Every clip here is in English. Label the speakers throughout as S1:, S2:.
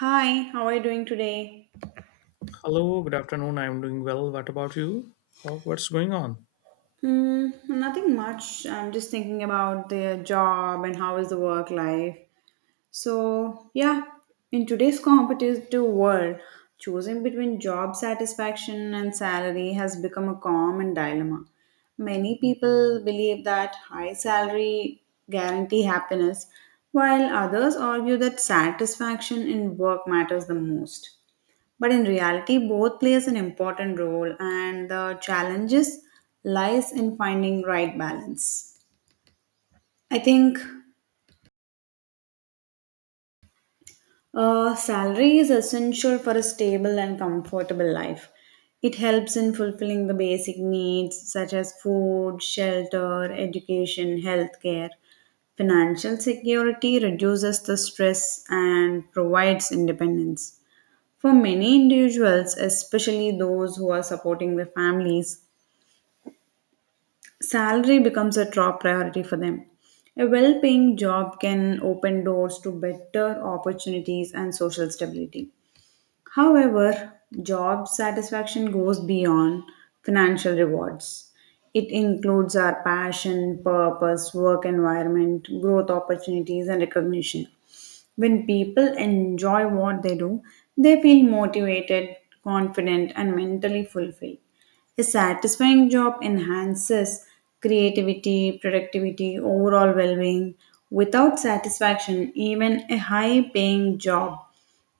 S1: Hi, how are you doing today?
S2: Hello, good afternoon. I'm doing well. What about you? What's going on?
S1: Nothing much. I'm just thinking about the job and how is the work life. So, yeah, in today's competitive world, choosing between job satisfaction and salary has become a common dilemma. Many people believe that high salary guarantee happiness, while others argue that satisfaction in work matters the most. But in reality, both plays an important role, and the challenges lies in finding right balance. I think salary is essential for a stable and comfortable life. It helps in fulfilling the basic needs such as food, shelter, education, healthcare. Financial security reduces the stress and provides independence. For many individuals, especially those who are supporting their families, salary becomes a top priority for them. A well paying job can open doors to better opportunities and social stability. However, job satisfaction goes beyond financial rewards. It includes our passion, purpose, work environment, growth opportunities, and recognition. When people enjoy what they do, they feel motivated, confident, and mentally fulfilled. A satisfying job enhances creativity, productivity, overall well being. Without satisfaction, even a high paying job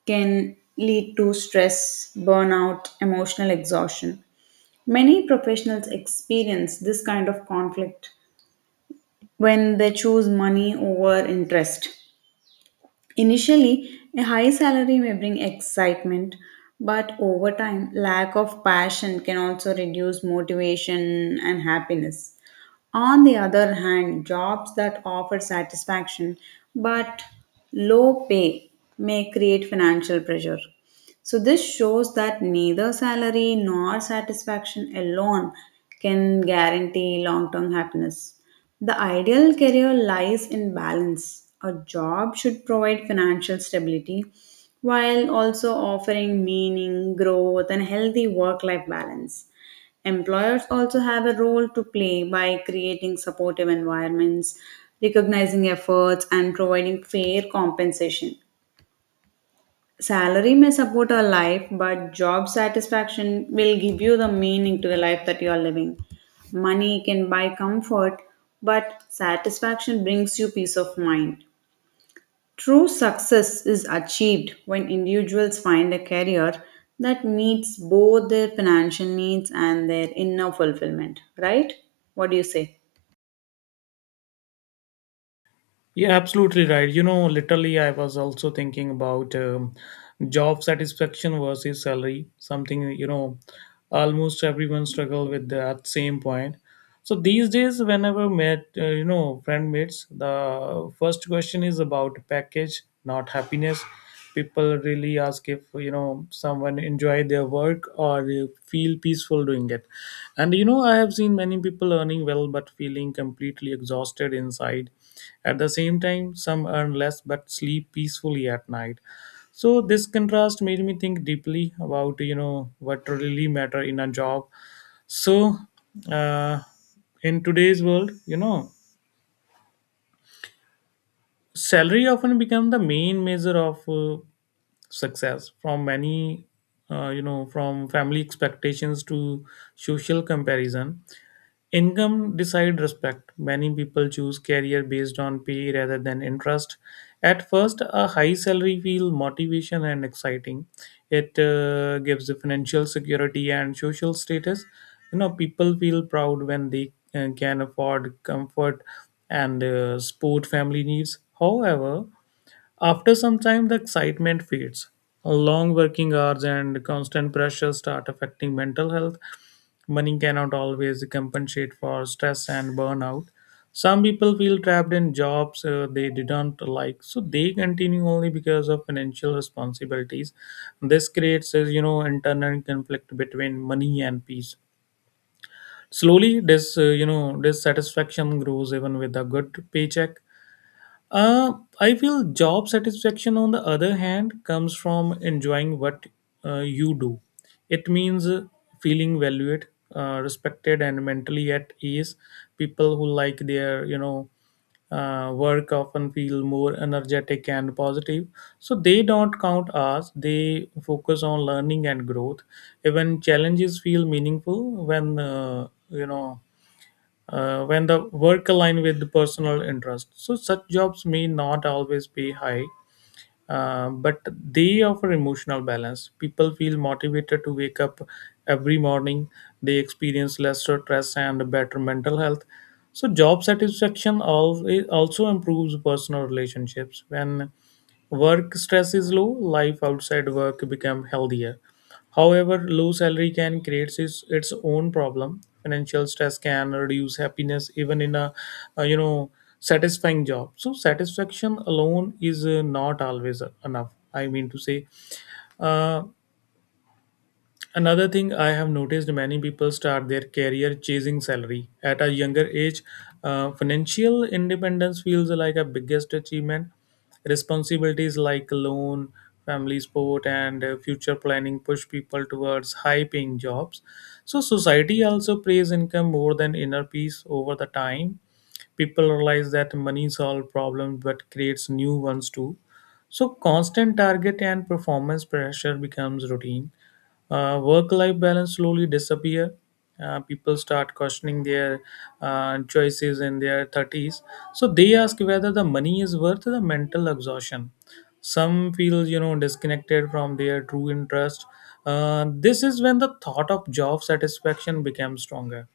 S1: can lead to stress, burnout, emotional exhaustion. Many professionals experience this kind of conflict when they choose money over interest. Initially, a high salary may bring excitement, but over time, lack of passion can also reduce motivation and happiness. On the other hand, jobs that offer satisfaction but low pay may create financial pressure. So, this shows that neither salary nor satisfaction alone can guarantee long term happiness. The ideal career lies in balance. A job should provide financial stability while also offering meaning, growth, and healthy work life balance. Employers also have a role to play by creating supportive environments, recognizing efforts, and providing fair compensation. Salary may support a life, but job satisfaction will give you the meaning to the life that you are living. Money can buy comfort, but satisfaction brings you peace of mind. True success is achieved when individuals find a career that meets both their financial needs and their inner fulfillment, right? What do you say?
S2: Yeah, absolutely right. You know, literally, I was also thinking about job satisfaction versus salary, something, you know, almost everyone struggle with that same point. So these days, whenever met, friend meets, the first question is about package, not happiness. People really ask if you know someone enjoy their work or feel peaceful doing it. And you know, I have seen many people earning well but feeling completely exhausted inside. At the same time, some earn less but sleep peacefully at night. So this contrast made me think deeply about you know what really matter in a job so, uh, in today's world, you know, salary often become the main measure of success from many, from family expectations to social comparison. Income decide respect. Many people choose career based on pay rather than interest. At first, a high salary feel motivation and exciting. It gives financial security and social status. You know, people feel proud when they can afford comfort and support family needs. However, after some time, the excitement fades. Long working hours and constant pressure start affecting mental health. Money cannot always compensate for stress and burnout. Some people feel trapped in jobs they didn't like, so they continue only because of financial responsibilities. This creates, internal conflict between money and peace. Slowly, this dissatisfaction grows even with a good paycheck. uh, I feel job satisfaction, on the other hand, comes from enjoying what you do. It means feeling valued, respected, and mentally at ease. People who like their work often feel more energetic and positive. So they don't count hours, they focus on learning and growth. Even challenges feel meaningful when when the work align with the personal interest. So such jobs may not always pay high, but they offer emotional balance. People feel motivated to wake up every morning. They experience less stress and better mental health. So job it also improves personal relationships. When work stress is low, life outside work become healthier. However, low salary can create its own problem. Financial stress can reduce happiness even in a, uh, you know satisfying job. So satisfaction alone is not always enough. I mean to say, uh, another thing I have noticed many people start their career chasing salary at a younger age. Financial independence feels like a biggest achievement. Responsibilities like loan, family support, and future planning push people towards high paying jobs. So, society also prays income more than inner peace over the time. People realize that money solves problems but creates new ones too, so constant target and performance pressure becomes routine. Work-life balance slowly disappear. People start questioning their choices in their 30s. So they ask whether the money is worth the mental exhaustion. Some feel you know disconnected from their true interest. This is when the thought of job satisfaction becomes stronger.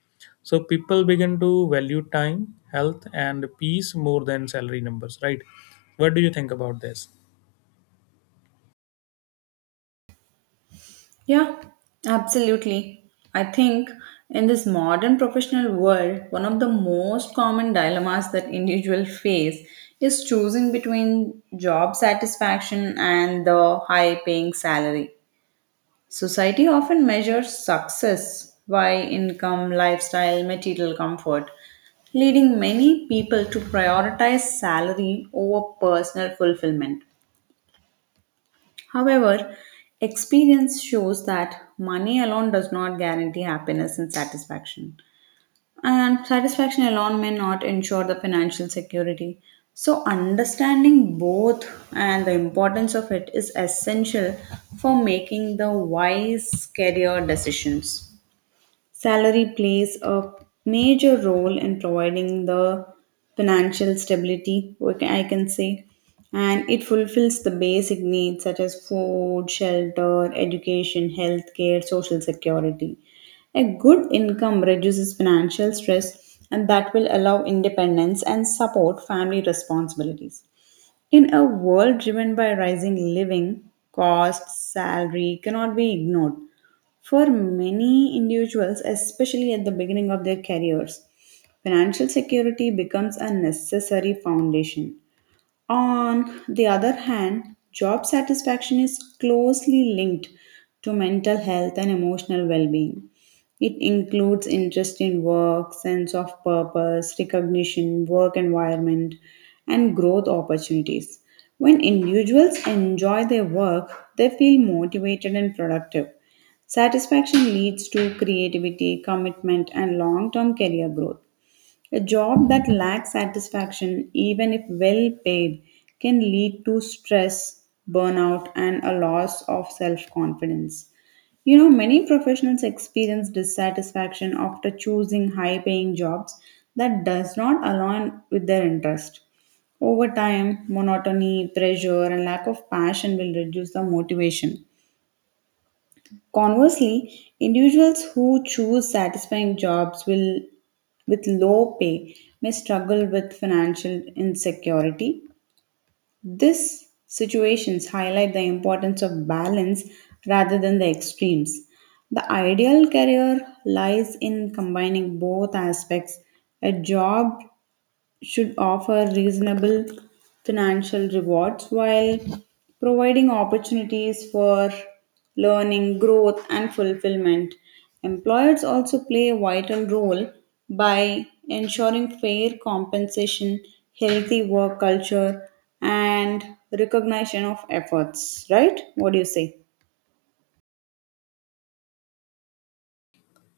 S2: So people begin to value time, health, and peace more than salary numbers, right? What do you think about this?
S1: Yeah, absolutely. I think in this modern professional world, one of the most common dilemmas that individuals face is choosing between job satisfaction and the high paying salary. Society often measures success by income, lifestyle, material comfort, leading many people to prioritize salary over personal fulfillment. However, experience shows that money alone does not guarantee happiness and satisfaction. And satisfaction alone may not ensure the financial security. So, understanding both and the importance of it is essential for making the wise career decisions. Salary plays a major role in providing the financial stability, I can say, and it fulfills the basic needs such as food, shelter, education, healthcare, social security. A good income reduces financial stress and that will allow independence and support family responsibilities. In a world driven by rising living costs, salary cannot be ignored. For many individuals, especially at the beginning of their careers, financial security becomes a necessary foundation. On the other hand, job satisfaction is closely linked to mental health and emotional well being. It includes interest in work, sense of purpose, recognition, work environment, and growth opportunities. When individuals enjoy their work, they feel motivated and productive. Satisfaction leads to creativity, commitment, and long term career growth. A job that lacks satisfaction, even if well paid, can lead to stress, burnout, and a loss of self confidence. Many professionals experience dissatisfaction after choosing high paying jobs that does not align with their interest. Over time, monotony, pressure, and lack of passion will reduce the motivation. Conversely, individuals who choose satisfying jobs will, with low pay may struggle with financial insecurity. These situations highlight the importance of balance rather than the extremes. The ideal career lies in combining both aspects. A job should offer reasonable financial rewards while providing opportunities for learning, growth, and fulfillment. Employers also play a vital role by ensuring fair compensation, healthy work culture, and recognition of efforts. Right? What do you say?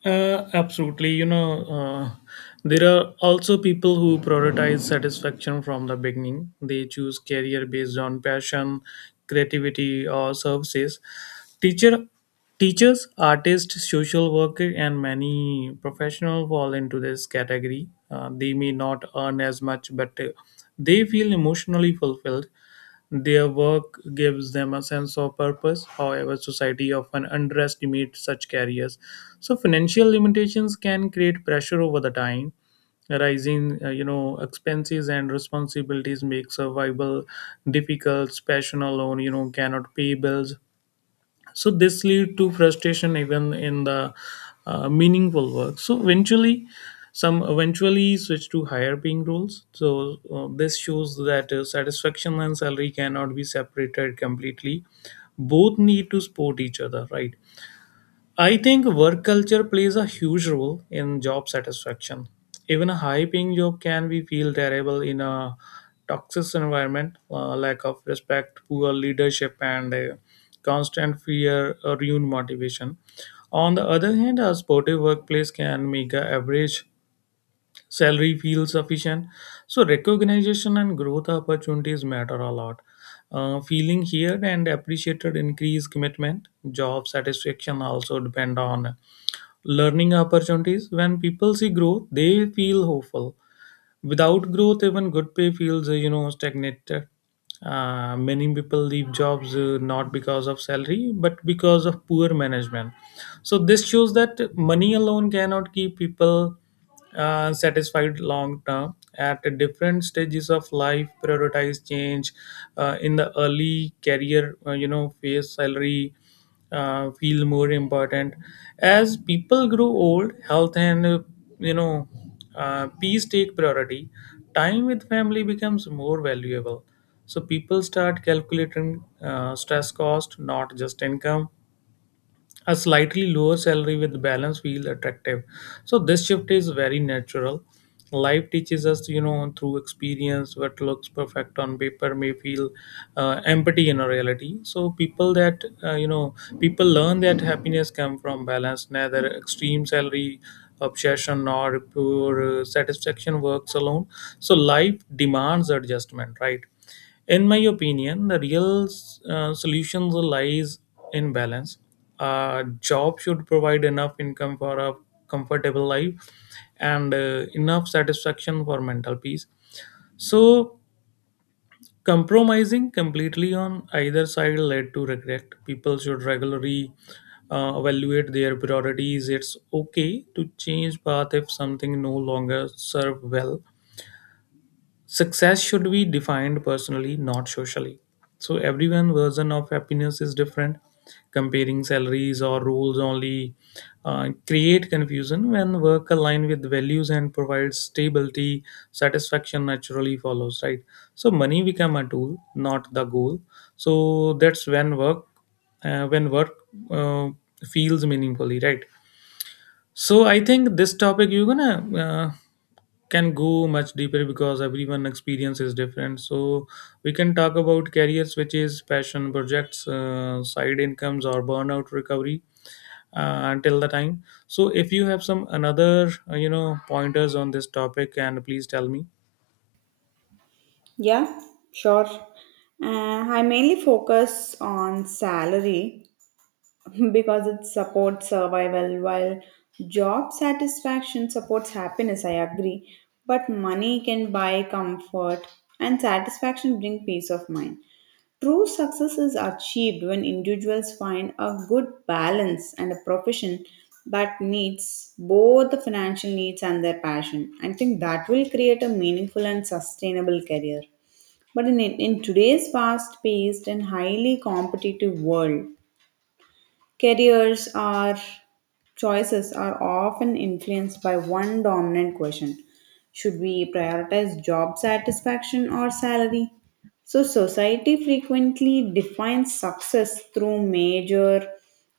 S2: Absolutely. There are also people who prioritize satisfaction from the beginning. They choose career based on passion, creativity, or services. Teacher, Teachers, artists, social worker, and many professionals fall into this category. They may not earn as much, but they feel emotionally fulfilled. Their work gives them a sense of purpose. However, society often underestimates such careers. So financial limitations can create pressure over the time. Rising, expenses and responsibilities make survival difficult. Passion alone, you know, cannot pay bills, so this lead to frustration even in the meaningful work. So eventually, some eventually switch to higher paying roles. So this shows that satisfaction and salary cannot be separated completely, both need to support each other, right? I think work culture plays a huge role in job satisfaction. Even a high paying job can be feel terrible in a toxic environment, lack of respect, poor leadership, and constant fear ruin motivation. On the other hand, a supportive workplace can make a average salary feel sufficient. So recognition and growth opportunities matter a lot. Feeling heard and appreciated increase commitment. Job satisfaction also depend on learning opportunities. When people see growth, they feel hopeful. Without growth, even good pay feels stagnated. Many people leave jobs not because of salary, but because of poor management. So this shows that money alone cannot keep people satisfied long term. At different stages of life, prioritize change. In the early career, face salary feel more important. As people grow old, health and you know peace take priority. Time with family becomes more valuable, so people start calculating stress cost, not just income. A slightly lower salary with balance feels attractive. So this shift is very natural. Life teaches us, you know, through experience, what looks perfect on paper may feel empty in a reality. So people learn that happiness comes from balance, neither extreme salary obsession nor pure satisfaction works alone. So life demands adjustment, right? In my opinion, the real solution lies in balance. A job should provide enough income for a comfortable life and enough satisfaction for mental peace. So, compromising completely on either side led to regret. People should regularly evaluate their priorities. It's okay to change path if something no longer serve well. Success should be defined personally, not socially. So everyone version of happiness is different. Comparing salaries or rules only create confusion. When work align with values and provides stability, satisfaction naturally follows, right? So money become a tool, not the goal. So that's when work uh, feels meaningfully, right? So I think this topic you're gonna can go much deeper because everyone experience is different. So we can talk about career switches, passion projects, side incomes, or burnout recovery until the time. So if you have some another pointers on this topic, and please tell me.
S1: Yeah, sure. I mainly focus on salary because it supports survival while job satisfaction supports happiness, I agree, but money can buy comfort and satisfaction bring peace of mind. True success is achieved when individuals find a good balance and a profession that meets both the financial needs and their passion. I think that will create a meaningful and sustainable career. But in today's fast paced and highly competitive world, Careers are choices are often influenced by one dominant question. Should we prioritize job satisfaction or salary? So society frequently defines success through major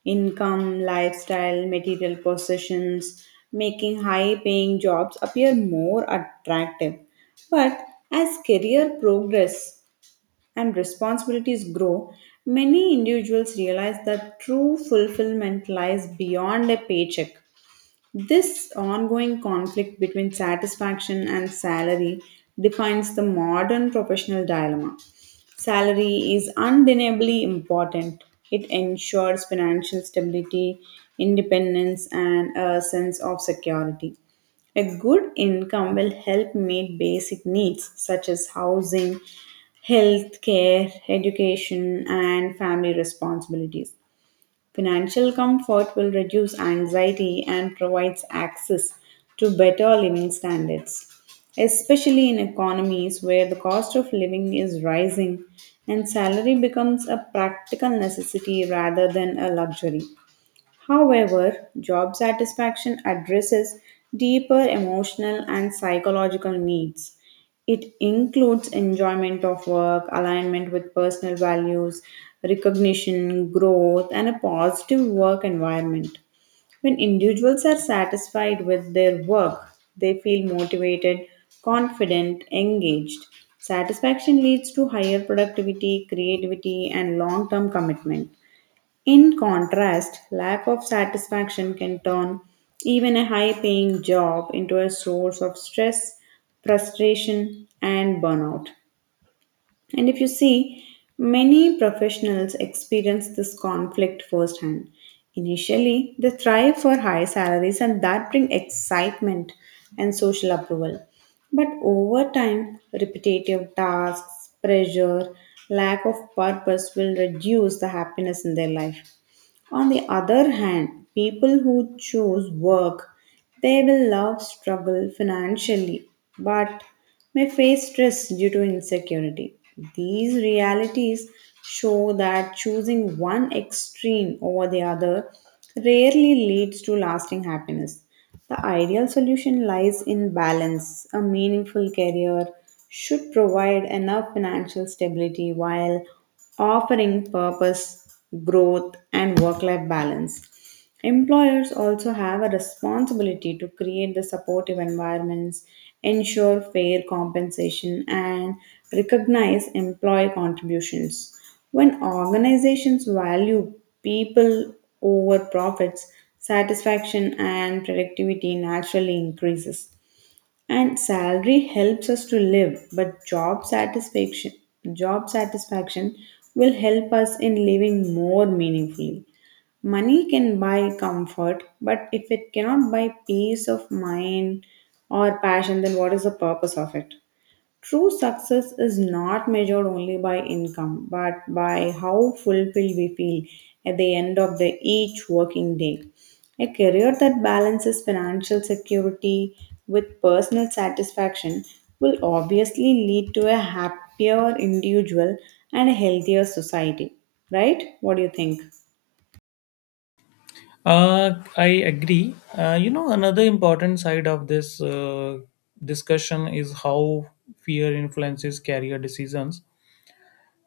S1: income, lifestyle, material possessions, making high paying jobs appear more attractive. But as career progress and responsibilities grow, many individuals realize that true fulfillment lies beyond a paycheck. This ongoing conflict between satisfaction and salary defines the modern professional dilemma. Salary is undeniably important. It ensures financial stability, independence, and a sense of security. A good income will help meet basic needs such as housing, health care, education, and family responsibilities. Financial comfort will reduce anxiety and provides access to better living standards, especially in economies where the cost of living is rising and salary becomes a practical necessity rather than a luxury. However, job satisfaction addresses deeper emotional and psychological needs. It includes enjoyment of work, alignment with personal values, recognition, growth, and a positive work environment. When individuals are satisfied with their work, they feel motivated, confident, engaged. Satisfaction leads to higher productivity, creativity, and long term commitment. In contrast, lack of satisfaction can turn even a high paying job into a source of stress, frustration, and burnout. And if you see, many professionals experience this conflict firsthand. Initially, they thrive for high salaries and that bring excitement and social approval. But over time, repetitive tasks, pressure, lack of purpose will reduce the happiness in their life. On the other hand, people who choose work, they will love struggle financially but may face stress due to insecurity. These realities show that choosing one extreme over the other rarely leads to lasting happiness. The ideal solution lies in balance. A meaningful career should provide enough financial stability while offering purpose, growth, and work life balance. Employers also have a responsibility to create the supportive environments, ensure fair compensation, and recognize employee contributions. When organizations value people over profits, satisfaction and productivity naturally increases. And salary helps us to live, but job satisfaction will help us in living more meaningfully. Money can buy comfort, but if it cannot buy peace of mind or passion, then what is the purpose of it? True success is not measured only by income, but by how fulfilled we feel at the end of the each working day. A career that balances financial security with personal satisfaction will obviously lead to a happier individual and a healthier society. Right? What do you think?
S2: Uh, I agree. Another important side of this discussion is how fear influences career decisions.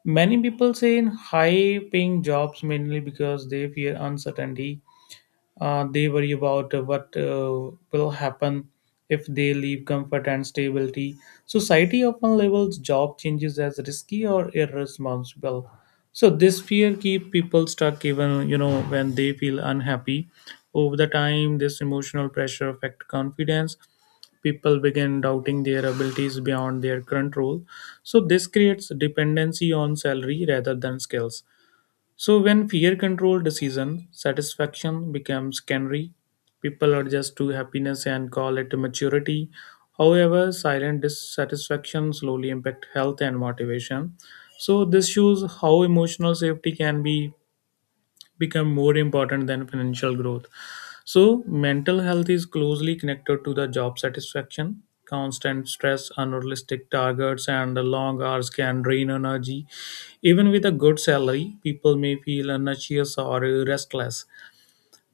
S2: Many people say in high paying jobs mainly because they fear uncertainty. They worry about what will happen if they leave comfort and stability. Society often labels job changes as risky or irresponsible. So this fear keeps people stuck even you know when they feel unhappy. Over the time, this emotional pressure affects confidence. People begin doubting their abilities beyond their control. So this creates dependency on salary rather than skills. So when fear control decision, satisfaction becomes canary. People adjust to happiness and call it maturity. However, silent dissatisfaction slowly impact health and motivation. So this shows how emotional safety can be become more important than financial growth. So, mental health is closely connected to the job satisfaction. Constant stress, unrealistic targets, and the long hours can drain energy. Even with a good salary, people may feel anxious or restless.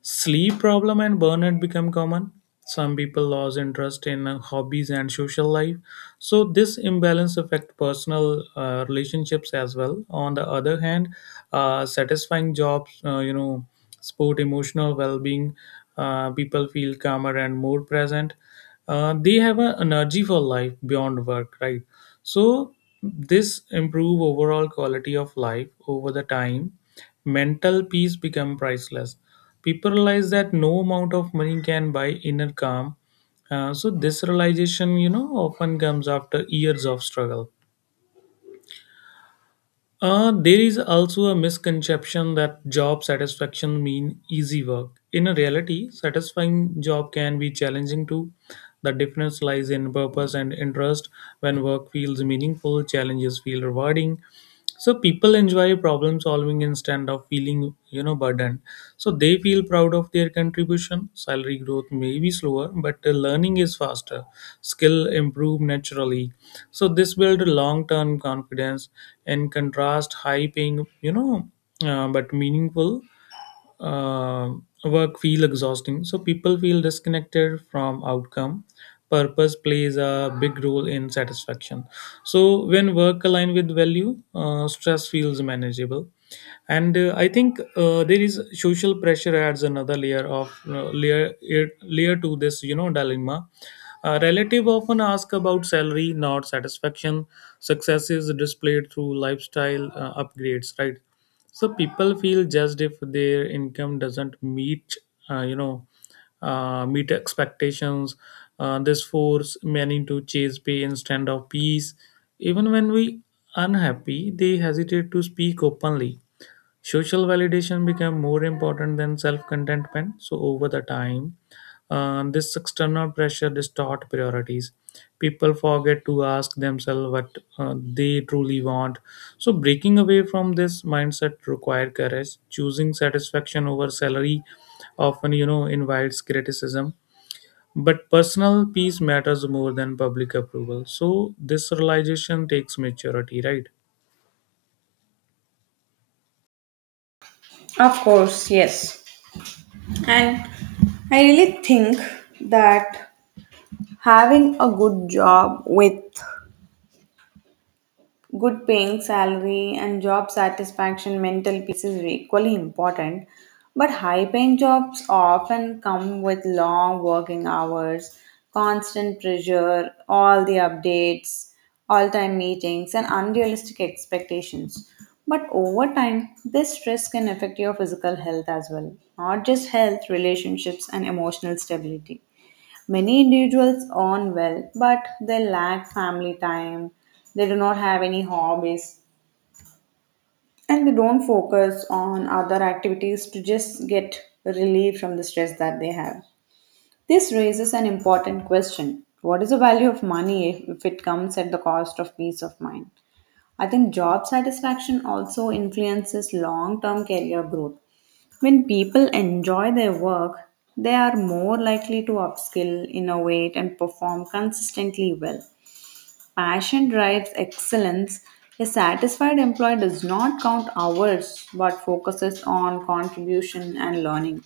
S2: Sleep problem and burnout become common. Some people lose interest in hobbies and social life. So this imbalance affect personal relationships as well. On the other hand, satisfying jobs, sport emotional well-being. People feel calmer and more present. They have an energy for life beyond work, right? So this improve overall quality of life over the time. Mental peace become priceless. People realize that no amount of money can buy inner calm. So this realization you know often comes after years of struggle. There is also a misconception that job satisfaction mean easy work. In reality, satisfying job can be challenging too. The difference lies in purpose and interest. When work feels meaningful, challenges feel rewarding. So people enjoy problem solving instead of feeling you know burdened. So they feel proud of their contribution. Salary growth may be slower, but the learning is faster. Skill improve naturally. So this build long term confidence. In contrast, high paying you know but meaningful work feel exhausting, so people feel disconnected from outcome. Purpose plays a big role in satisfaction. So when work align with value, stress feels manageable. And I think there is social pressure adds another layer of layer to this you know dilemma. A relative often ask about salary, not satisfaction. Success is displayed through lifestyle upgrades, right? So people feel judged if their income doesn't meet uh, you know meet expectations. This force many to chase pay instead of peace. Even when we unhappy, they hesitate to speak openly. Social validation became more important than self contentment. So, over the time, this external pressure distorts priorities. People forget to ask themselves what they truly want. So, breaking away from this mindset requires courage. Choosing satisfaction over salary often, you know, invites criticism. But personal peace matters more than public approval. So, this realization takes maturity, right?
S1: Of course, yes. And I really think that having a good job with good paying salary and job satisfaction, mental peace is equally important. But high paying jobs often come with long working hours, constant pressure, all the updates, all time meetings, and unrealistic expectations. But over time, this stress can affect your physical health as well, not just health, relationships, and emotional stability. Many individuals earn well, but they lack family time, they do not have any hobbies, and they don't focus on other activities to just get relief from the stress that they have. This raises an important question: what is the value of money if it comes at the cost of peace of mind? I think job satisfaction also influences long term career growth. When people enjoy their work, they are more likely to upskill, innovate, and perform consistently well. Passion drives excellence. A satisfied employee does not count hours but focuses on contribution and learning.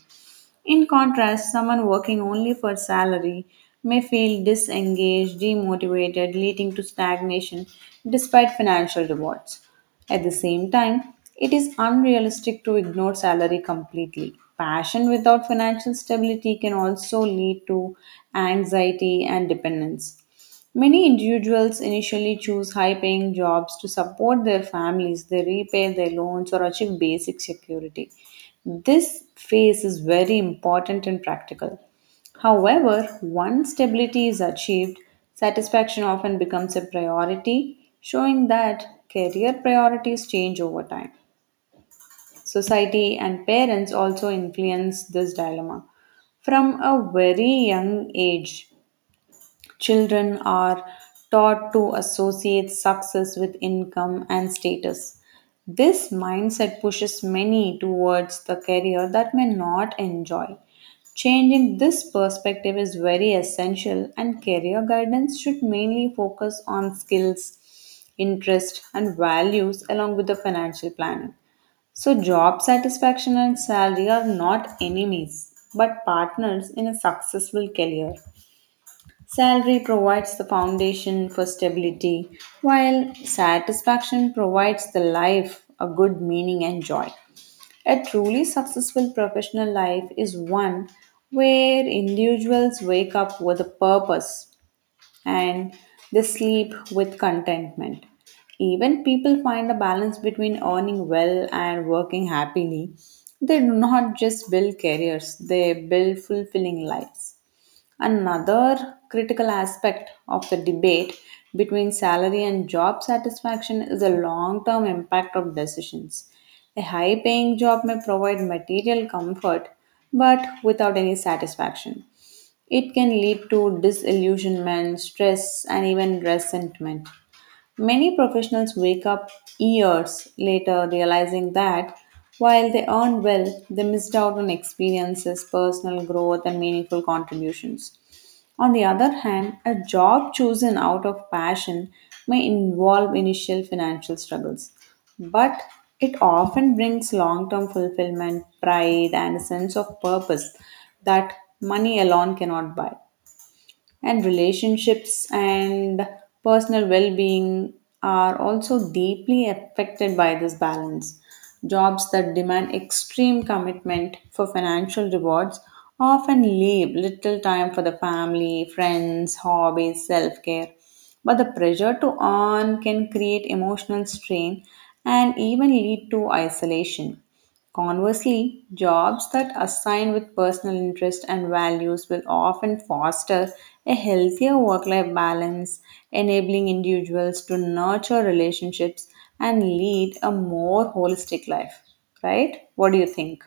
S1: In contrast, someone working only for salary may feel disengaged, demotivated, leading to stagnation despite financial rewards. At the same time, it is unrealistic to ignore salary completely. Passion without financial stability can also lead to anxiety and dependence. Many individuals initially choose high paying jobs to support their families, they repay their loans, or achieve basic security. This phase is very important and practical. However, once stability is achieved, satisfaction often becomes a priority, showing that career priorities change over time. Society and parents also influence this dilemma. From a very young age, children are taught to associate success with income and status. This mindset pushes many towards the career that may not enjoy. Changing this perspective is very essential, and career guidance should mainly focus on skills, interest, and values along with the financial planning. So, job satisfaction and salary are not enemies but partners in a successful career. Salary provides the foundation for stability, while satisfaction provides the life a good meaning and joy. A truly successful professional life is one where individuals wake up with a purpose and they sleep with contentment. Even people find a balance between earning well and working happily. They do not just build careers, they build fulfilling lives. Another critical aspect of the debate between salary and job satisfaction is the long term impact of decisions. A high paying job may provide material comfort but without any satisfaction. It can lead to disillusionment, stress, and even resentment. Many professionals wake up years later realizing that while they earned well, they missed out on experiences, personal growth, and meaningful contributions. On the other hand, a job chosen out of passion may involve initial financial struggles, but it often brings long term fulfillment, pride, and a sense of purpose that money alone cannot buy. And relationships and personal well-being are also deeply affected by this balance. Jobs that demand extreme commitment for financial rewards often leave little time for the family, friends, hobbies, self-care, but the pressure to earn can create emotional strain and even lead to isolation. Conversely, jobs that assign with personal interest and values will often foster a healthier work life balance, enabling individuals to nurture relationships and lead a more holistic life. Right? What do you think?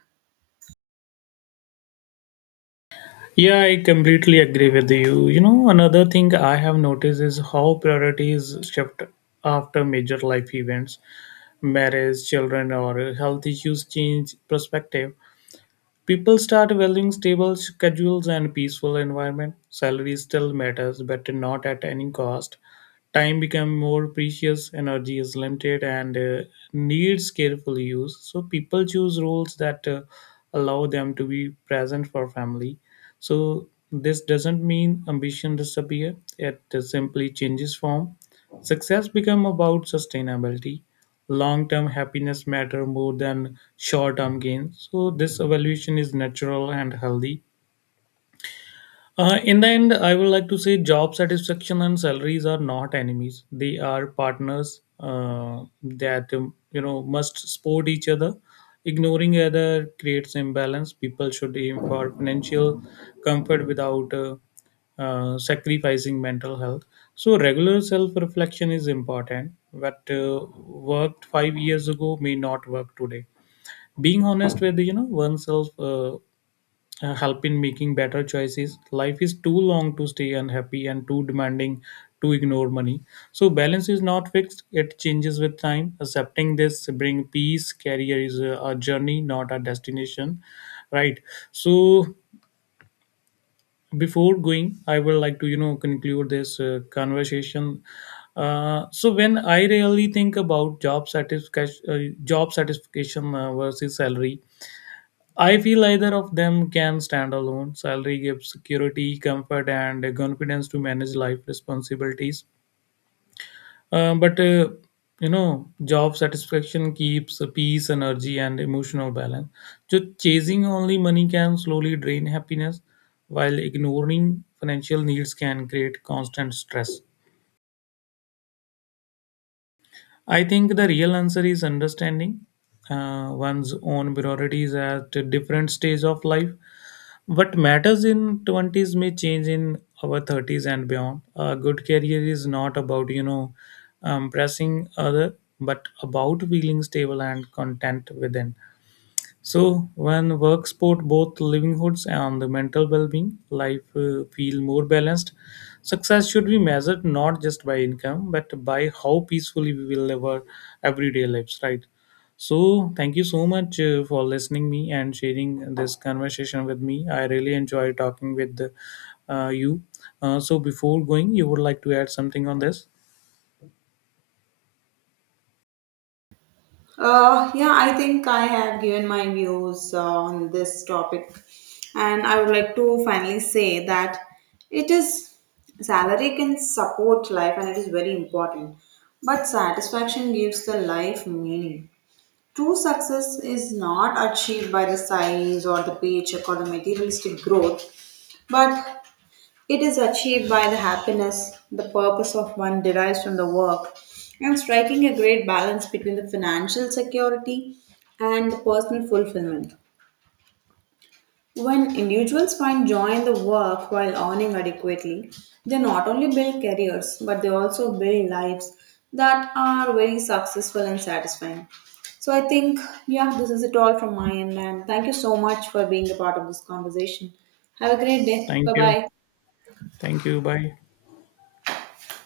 S2: Yeah, I completely agree with you. You know, another thing I have noticed is how priorities shift after major life events. Marriage, children, or health issues change perspective. People start valuing stable schedules and peaceful environment. Salary still matters, but not at any cost. Time becomes more precious, energy is limited, and needs careful use. So people choose roles that allow them to be present for family. So this doesn't mean ambition disappear. It simply changes form. Success become about sustainability. Long-term happiness matter more than short-term gains. So this evaluation is natural and healthy. In the end, I would like to say job satisfaction and salaries are not enemies. They are partners that must support each other. Ignoring other creates imbalance. People should aim for financial comfort without sacrificing mental health. So regular self-reflection is important. What worked 5 years ago may not work today. Being honest with you know oneself help in making better choices. Life is too long to stay unhappy and too demanding to ignore money. So balance is not fixed; it changes with time. Accepting this bring peace. Career is a journey, not a destination, right? So before going, I would like to you know conclude this conversation. So when I really think about job satisfaction versus salary, I feel either of them can stand alone. Salary gives security, comfort, and confidence to manage life responsibilities. Uh, but uh, Job satisfaction keeps peace, energy, and emotional balance. So chasing only money can slowly drain happiness, while ignoring financial needs can create constant stress. I think the real answer is understanding one's own priorities at a different stage of life. What matters in 20s may change in our 30s and beyond. A good career is not about, you know, pressing other, but about feeling stable and content within. So, when work support both livelihoods and the mental well-being, life feel more balanced. Success should be measured not just by income, but by how peacefully we will live our everyday lives, right? So, thank you so much for listening me and sharing this conversation with me. I really enjoy talking with you. So, before going, you would like to add something on this?
S1: Yeah, I think I have given my views on this topic, and I would like to finally say that it is salary can support life and it is very important, but satisfaction gives the life meaning. True success is not achieved by the size or the paycheck or the materialistic growth, but it is achieved by the happiness the purpose of one derives from the work and striking a great balance between the financial security and the personal fulfillment. When individuals find joy in the work while earning adequately, they not only build careers but they also build lives that are very successful and satisfying. So I think, yeah, this is it all from my end. And thank you so much for being a part of this conversation. Have a great day.
S2: Thank
S1: Bye
S2: you.
S1: bye.
S2: Thank you. Bye.